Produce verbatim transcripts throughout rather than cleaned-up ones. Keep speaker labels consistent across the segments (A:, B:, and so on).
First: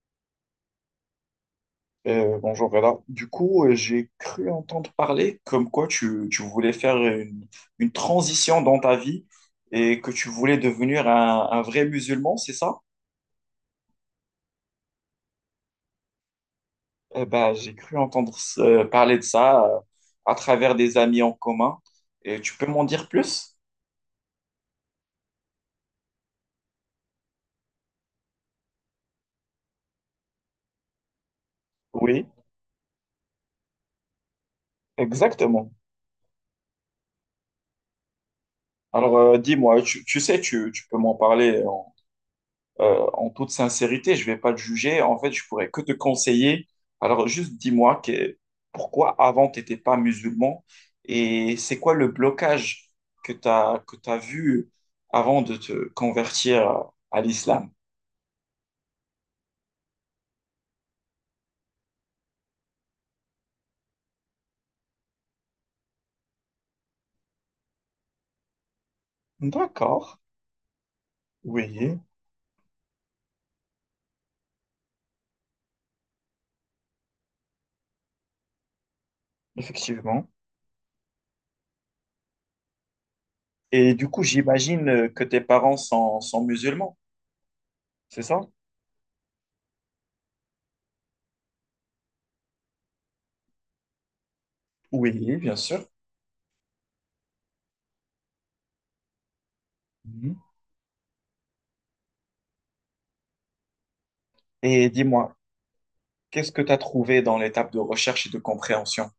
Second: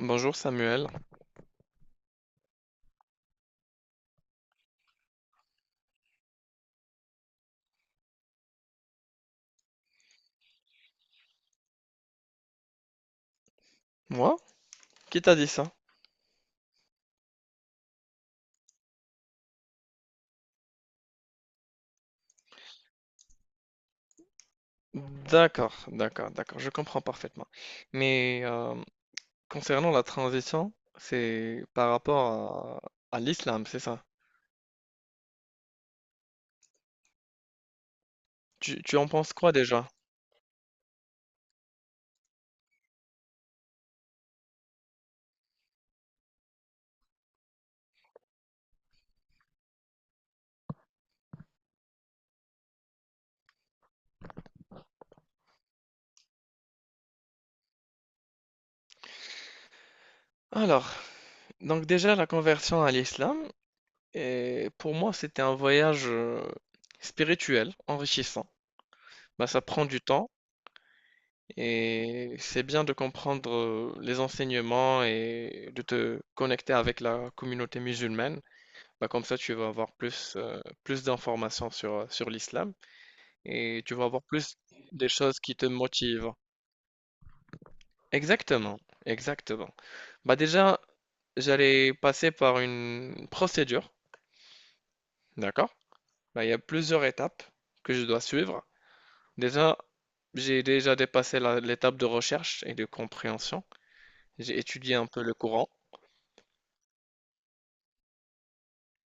A: Bonjour Samuel.
B: Euh, bonjour Reda. Du coup, euh, j'ai cru entendre parler comme quoi tu, tu voulais faire une, une transition dans ta vie et que tu voulais devenir un, un vrai musulman, c'est ça?
A: Moi? Qui t'a dit ça?
B: Eh ben, j'ai cru entendre ce- parler de ça euh, à travers des amis en commun. Et tu peux m'en dire plus?
A: D'accord, d'accord, d'accord, je comprends parfaitement. Mais euh, concernant la transition, c'est par
B: Oui,
A: rapport à, à l'islam, c'est ça?
B: exactement.
A: Tu, tu en
B: Alors,
A: penses
B: euh,
A: quoi
B: dis-moi,
A: déjà?
B: tu, tu sais, tu, tu peux m'en parler. Euh, en toute sincérité, je ne vais pas te juger. En fait, je pourrais que te conseiller. Alors, juste dis-moi que- pourquoi avant, tu n'étais pas musulman et c'est quoi le blocage que tu as, que tu as vu avant de te convertir à l'islam?
A: Alors, donc déjà la conversion à l'islam, et pour moi c'était un voyage euh, spirituel, enrichissant. Bah, ça prend du
B: D'accord,
A: temps
B: oui,
A: et c'est bien de comprendre euh, les enseignements et de te connecter avec la communauté musulmane. Bah, comme ça, tu vas avoir
B: effectivement.
A: plus, euh, plus d'informations sur, euh, sur l'islam et
B: Et
A: tu vas
B: du coup,
A: avoir plus
B: j'imagine euh,
A: des
B: que
A: choses
B: tes
A: qui te
B: parents sont,
A: motivent.
B: sont musulmans, c'est ça?
A: Exactement, exactement. Bah déjà, j'allais passer par une procédure,
B: Oui, bien
A: d'accord?
B: sûr.
A: Bah, il y a plusieurs étapes que je dois suivre. Déjà,
B: Mhm.
A: j'ai déjà dépassé la- l'étape de recherche et de compréhension. J'ai
B: Et
A: étudié un peu le
B: dis-moi,
A: Coran.
B: qu'est-ce que tu as trouvé dans l'étape de recherche et de compréhension?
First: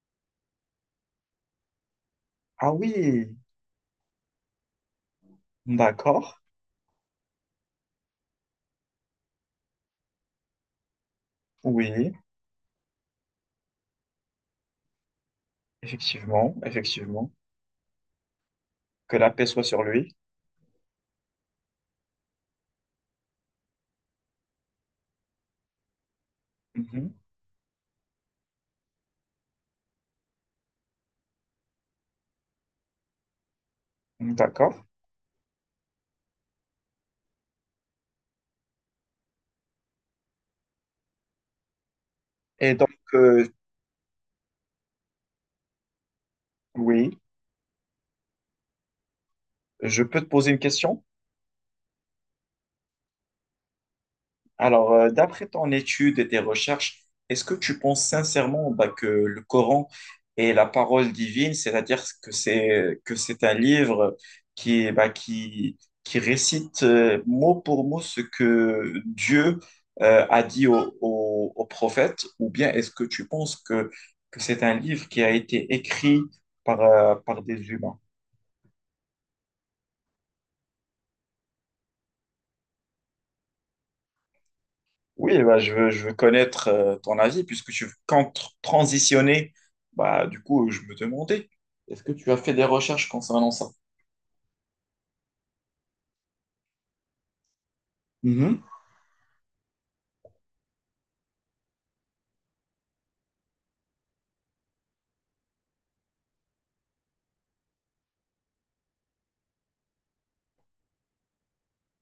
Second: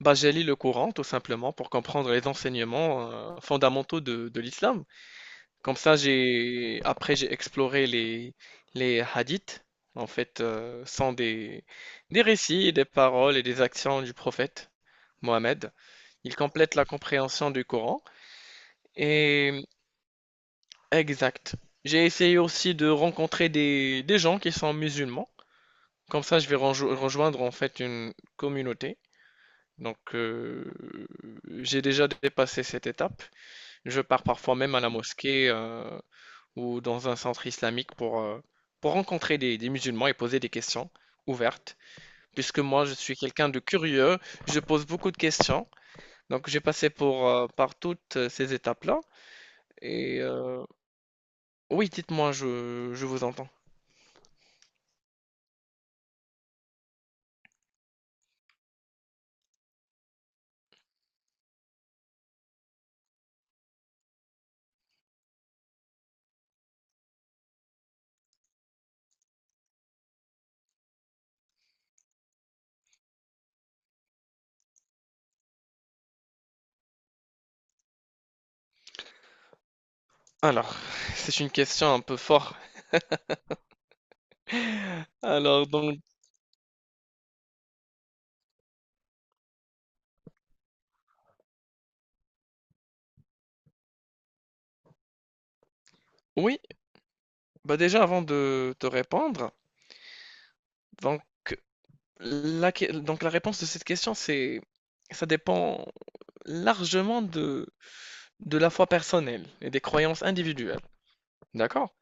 A: Bah, j'ai lu le Coran tout simplement pour comprendre les
B: Ah
A: enseignements
B: oui,
A: euh, fondamentaux de, de l'islam. Comme ça,
B: d'accord.
A: j'ai après j'ai exploré les les hadiths. En fait, euh, sont des
B: Oui,
A: des récits, et des paroles et des actions du prophète Mohammed. Ils
B: effectivement,
A: complètent la
B: effectivement.
A: compréhension du Coran.
B: Que la paix soit
A: Et
B: sur lui.
A: exact. J'ai essayé aussi de rencontrer des des gens qui sont musulmans. Comme ça, je vais renjo- rejoindre en fait une communauté. Donc, euh, j'ai déjà dépassé cette étape. Je pars
B: Mhm.
A: parfois
B: D'accord.
A: même à la mosquée. euh, ou dans un centre islamique pour, euh, pour rencontrer des, des musulmans et poser des questions ouvertes. Puisque
B: Et
A: moi,
B: donc,
A: je suis
B: euh,
A: quelqu'un de curieux, je pose beaucoup de questions. Donc, j'ai passé
B: oui,
A: pour, euh, par toutes ces étapes-là.
B: je
A: Et
B: peux te poser une
A: euh,
B: question?
A: oui, dites-moi, je, je vous entends.
B: Alors, euh, d'après ton étude et tes recherches, est-ce que tu penses sincèrement bah, que le Coran est la parole divine, c'est-à-dire que c'est que c'est un livre qui bah, qui qui récite euh, mot pour mot ce que Dieu euh, a dit au, au, au prophète, ou bien est-ce que tu penses que que c'est un livre qui a été écrit par euh, par des humains?
A: Alors, c'est une question un peu forte.
B: Oui, bah,
A: Alors,
B: je veux,
A: donc,
B: je veux connaître euh, ton avis puisque tu comptes tr- transitionner. Bah, du coup, je me demandais, est-ce que tu as fait des recherches concernant ça?
A: oui, bah déjà, avant
B: Mhm.
A: de te répondre, donc, la, que- donc la réponse de cette question, c'est, ça dépend largement de De la foi personnelle et des croyances individuelles, d'accord?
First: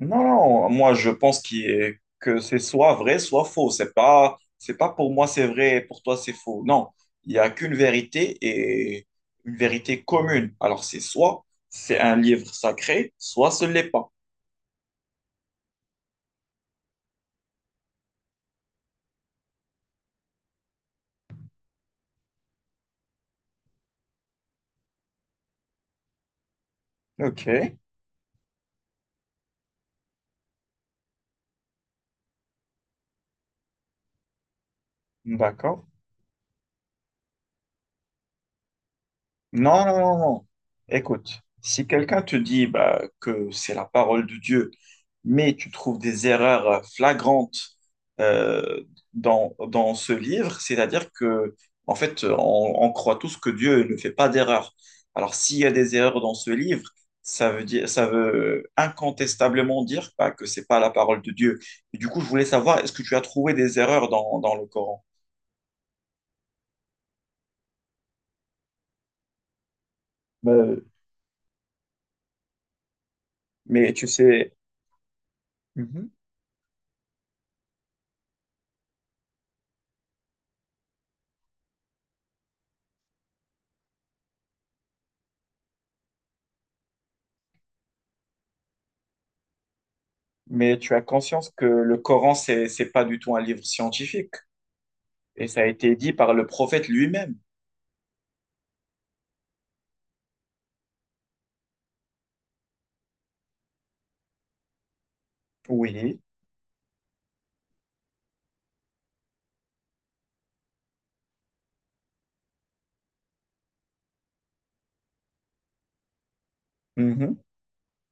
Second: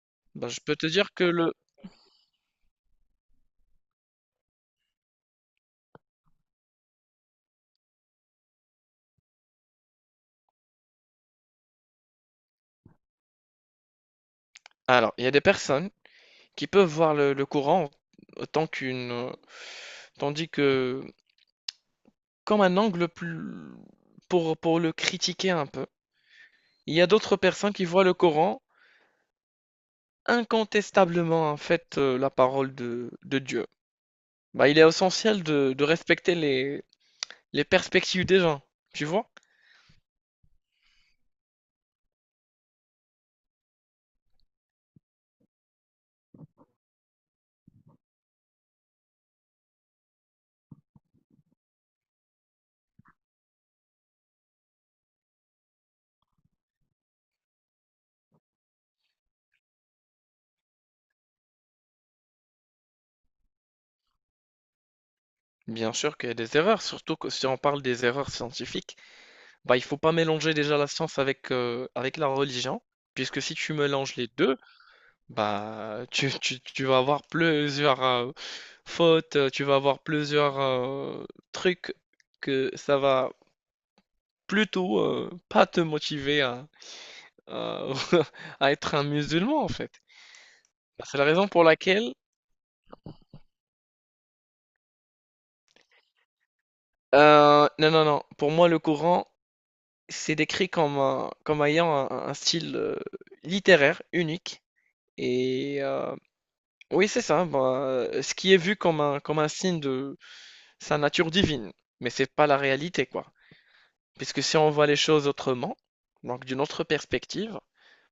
B: Non,
A: Ben, je
B: non,
A: peux te
B: moi je
A: dire que
B: pense
A: le
B: qu'il est- que c'est soit vrai, soit faux. C'est pas, c'est pas pour moi c'est vrai et pour toi c'est faux. Non, il n'y a qu'une vérité et une vérité commune. Alors c'est soit c'est un livre sacré, soit ce l'est pas.
A: alors, il y a des personnes qui peuvent voir le le courant autant qu'une, heu, tandis que comme un angle plus pour pour le critiquer un peu. Il y a d'autres
B: Ok,
A: personnes qui voient le Coran incontestablement, en fait, heu, la parole de de Dieu. Bah, il est essentiel de
B: d'accord.
A: de respecter les les perspectives des gens, tu vois?
B: Non, non, non, non. Écoute, si quelqu'un te dit bah, que c'est la parole de Dieu, mais tu trouves des erreurs euh, flagrantes euh, dans, dans ce livre, c'est-à-dire que, en fait, on, on croit tous que Dieu ne fait pas d'erreurs. Alors, s'il y a des erreurs dans ce livre, ça veut dire, ça veut incontestablement dire bah, que c'est pas la parole de Dieu. Et du coup, je voulais savoir, est-ce que tu as trouvé des erreurs dans, dans le Coran?
A: Bien sûr qu'il y a des erreurs, surtout que si on parle des erreurs scientifiques. Bah, il faut pas mélanger déjà
B: Ben,
A: la science avec, euh, avec la religion, puisque si tu
B: mais tu
A: mélanges les
B: sais.
A: deux, bah, tu, tu- tu vas avoir plusieurs euh, fautes, euh, tu vas avoir plusieurs euh, trucs que ça va plutôt euh, pas te motiver à, à- à être un musulman, en fait.
B: Mais tu as
A: Bah, c'est la raison
B: conscience
A: pour
B: que le
A: laquelle...
B: Coran, c'est, c'est pas du tout un livre scientifique. Et ça a été dit par le prophète lui-même.
A: euh, non, non, non, pour moi, le Coran, c'est décrit comme, un- comme ayant un, un style euh, littéraire unique. Et euh,
B: Oui,
A: oui, c'est ça. Bah, euh, ce qui est vu comme un, comme un signe de sa nature divine. Mais c'est pas la réalité, quoi. Puisque si on voit les choses autrement, donc d'une autre
B: mhm,
A: perspective,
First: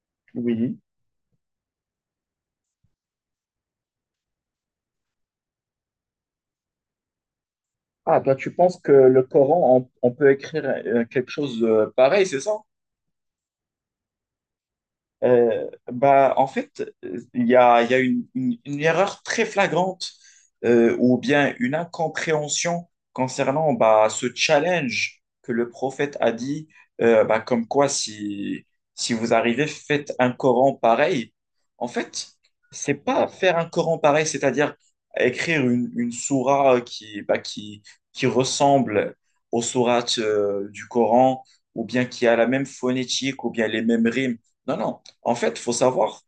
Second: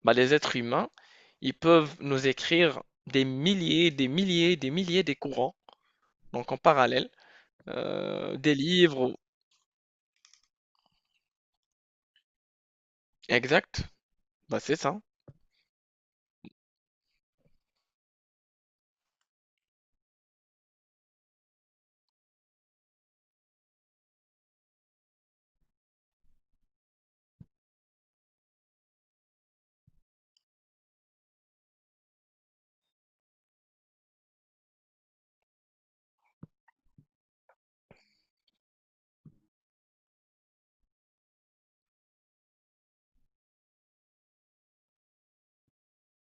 A: bah, les êtres
B: oui.
A: humains, ils peuvent nous écrire des milliers, des milliers, des milliers des courants, donc en parallèle,
B: Ah, toi,
A: euh,
B: tu
A: des
B: penses que
A: livres.
B: le Coran, on, on peut écrire euh, quelque chose de pareil, c'est ça?
A: Exact. Bah, c'est ça.
B: Euh, bah, en fait, euh, il y a, il y a une, une- une erreur très flagrante euh, ou bien une incompréhension concernant bah, ce challenge que le prophète a dit, euh, bah, comme quoi si, si vous arrivez, faites un Coran pareil. En fait, c'est pas faire un Coran pareil, c'est-à-dire écrire une, une sourate qui, bah, qui, qui ressemble aux sourates euh, du Coran ou bien qui a la même phonétique ou bien les mêmes rimes. Non, non. En fait, il faut savoir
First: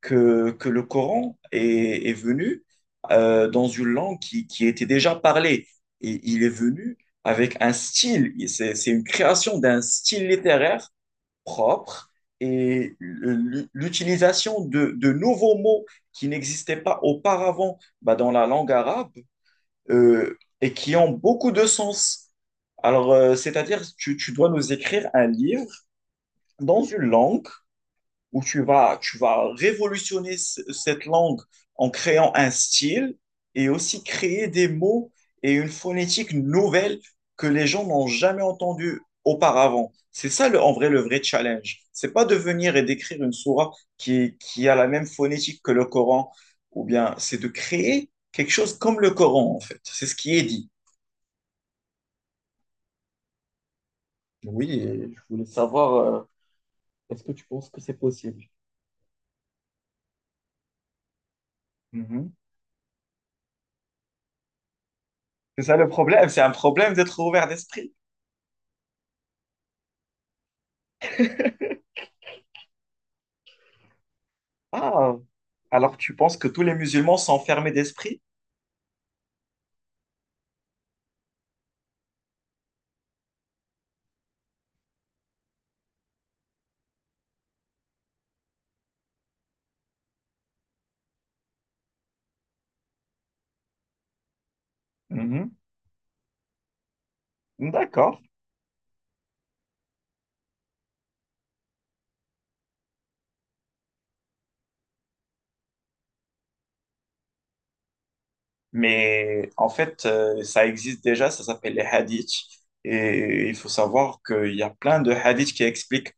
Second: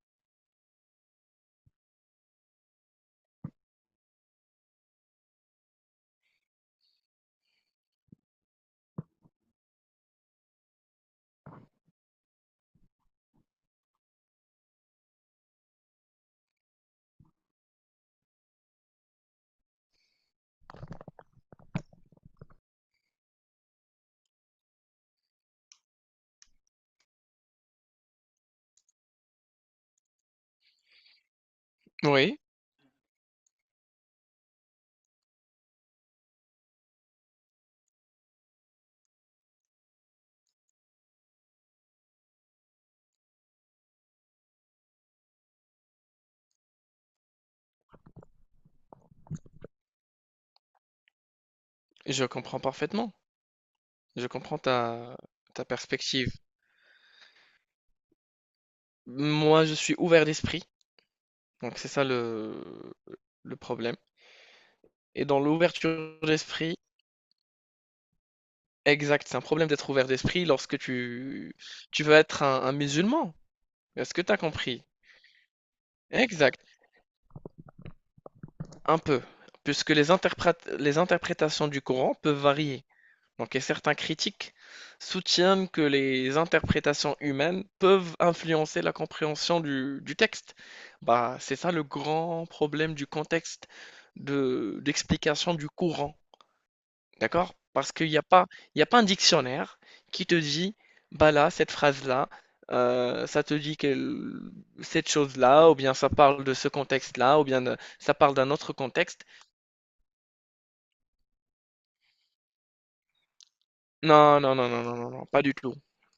B: que, que le Coran est, est venu euh, dans une langue qui, qui était déjà parlée. Et il est venu avec un style, c'est c'est une création d'un style littéraire propre et l'utilisation de, de nouveaux mots qui n'existaient pas auparavant bah, dans la langue arabe euh, et qui ont beaucoup de sens. Alors, euh, c'est-à-dire, tu, tu dois nous écrire un livre dans une langue où tu vas, tu vas révolutionner ce- cette langue en créant
A: Oui,
B: un style et aussi créer des mots et une phonétique nouvelle que les gens n'ont jamais entendu auparavant. C'est ça le, en vrai le vrai challenge. C'est pas de venir et d'écrire une sourate qui, qui a la même phonétique que le Coran, ou bien c'est de créer quelque chose comme le Coran en fait. C'est ce qui est dit.
A: je comprends parfaitement. Je comprends
B: Oui, et
A: ta,
B: je voulais
A: ta
B: savoir, euh,
A: perspective.
B: est-ce que tu penses que c'est possible?
A: Moi, je suis ouvert d'esprit. Donc c'est ça
B: Mhm.
A: le, le problème. Et dans
B: C'est ça le
A: l'ouverture
B: problème, c'est un
A: d'esprit,
B: problème d'être ouvert d'esprit.
A: exact, c'est un problème d'être ouvert d'esprit lorsque tu, tu veux être un, un musulman. Est-ce que tu as compris?
B: Ah, alors tu penses que tous
A: Exact,
B: les musulmans sont fermés d'esprit?
A: un peu. Puisque les interprét- les interprétations du Coran peuvent varier. Donc, et certains critiques soutiennent que les interprétations humaines peuvent influencer la compréhension du, du texte. Bah, c'est ça le grand problème du contexte de, d'explication du Coran. D'accord?
B: Mhm.
A: Parce qu'il n'y
B: D'accord.
A: a pas, il y a pas un dictionnaire qui te dit, bah là, cette phrase-là, euh, ça te dit que cette chose-là, ou bien ça parle de ce contexte-là, ou bien de- ça parle d'un autre contexte.
B: Mais en fait, euh, ça existe déjà, ça s'appelle les hadiths. Et il faut savoir
A: Non,
B: qu'il
A: non,
B: y
A: non,
B: a
A: non, non,
B: plein
A: non,
B: de
A: non, pas du
B: hadiths qui
A: tout.
B: expliquent.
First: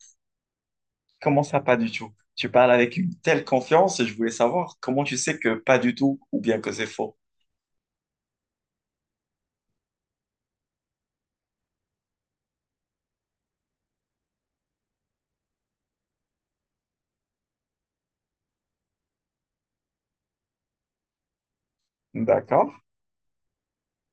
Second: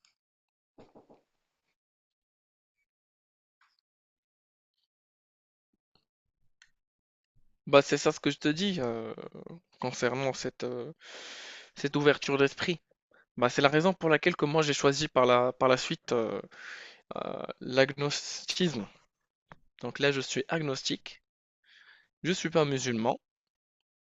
B: Comment ça, pas du tout? Tu parles avec une telle confiance et je voulais savoir comment tu sais que pas du tout ou bien que c'est faux.
A: Bah, c'est ça ce que je te dis euh, concernant cette, euh, cette ouverture d'esprit. Bah, c'est la raison pour laquelle que moi j'ai choisi par la, par la suite euh, euh, l'agnosticisme. Donc là, je suis agnostique, je suis pas
B: D'accord,
A: musulman,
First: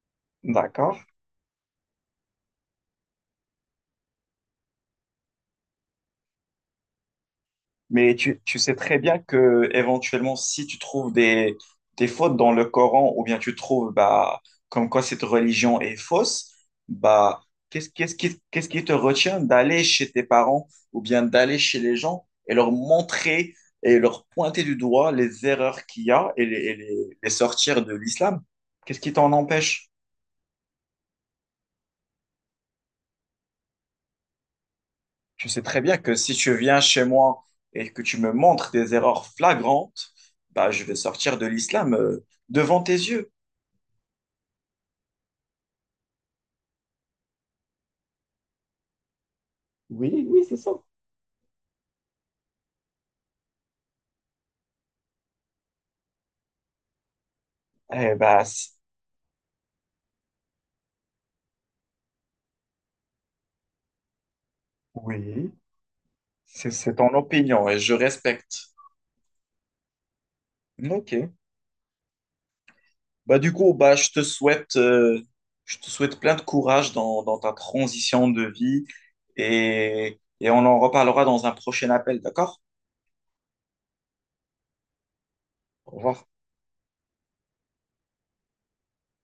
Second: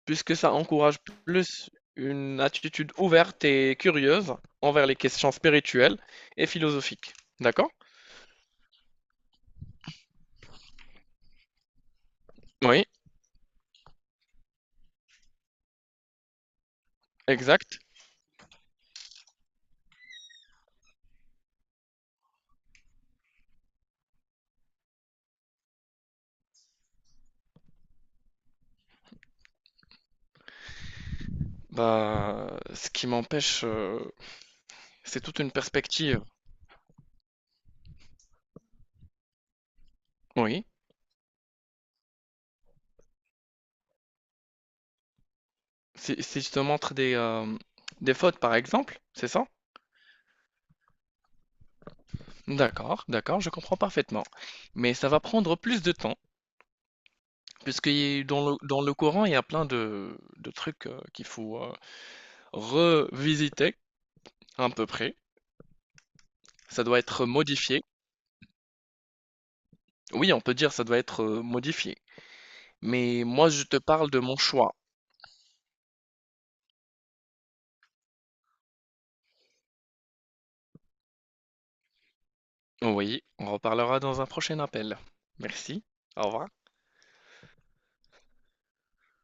A: puisque ça encourage
B: d'accord.
A: plus une attitude ouverte et curieuse envers les questions spirituelles et philosophiques. D'accord?
B: Mais tu, tu sais très bien que éventuellement, si tu trouves des, des fautes dans le
A: Oui,
B: Coran ou bien tu trouves bah, comme quoi cette religion est fausse, bah,
A: exact.
B: qu'est-ce, qu'est-ce qui, qu'est-ce qui te retient d'aller chez tes parents ou bien d'aller chez les gens et leur montrer et leur pointer du doigt les erreurs qu'il y a et les, et les les sortir de l'islam? Qu'est-ce qui t'en empêche?
A: Bah, ce qui m'empêche, euh, c'est toute
B: Je
A: une
B: sais très bien que
A: perspective.
B: si tu viens chez moi et que tu me montres des erreurs flagrantes,
A: Oui.
B: bah, je vais sortir de l'islam euh, devant tes yeux.
A: Si, si je te montre des, euh, des fautes, par exemple, c'est ça?
B: Oui, oui, c'est ça.
A: D'accord, d'accord, je comprends parfaitement. Mais ça va prendre plus de temps, puisque
B: Eh
A: y
B: bah,
A: dans le,
B: c-
A: dans le courant, il y a plein de, de trucs euh, qu'il faut euh, revisiter, à peu près.
B: oui, c'est
A: Ça
B: c'est
A: doit
B: ton
A: être
B: opinion et
A: modifié.
B: je respecte.
A: Oui, on peut dire ça doit
B: Ok.
A: être, heu, modifié. Mais
B: Bah,
A: moi,
B: du
A: je
B: coup,
A: te
B: bah, je
A: parle de
B: te
A: mon choix.
B: souhaite, euh, je te souhaite plein de courage dans, dans ta transition de vie et, et on en reparlera dans un prochain appel, d'accord?
A: Oui, on reparlera dans un prochain appel. Merci,
B: Au
A: au
B: revoir.
A: revoir.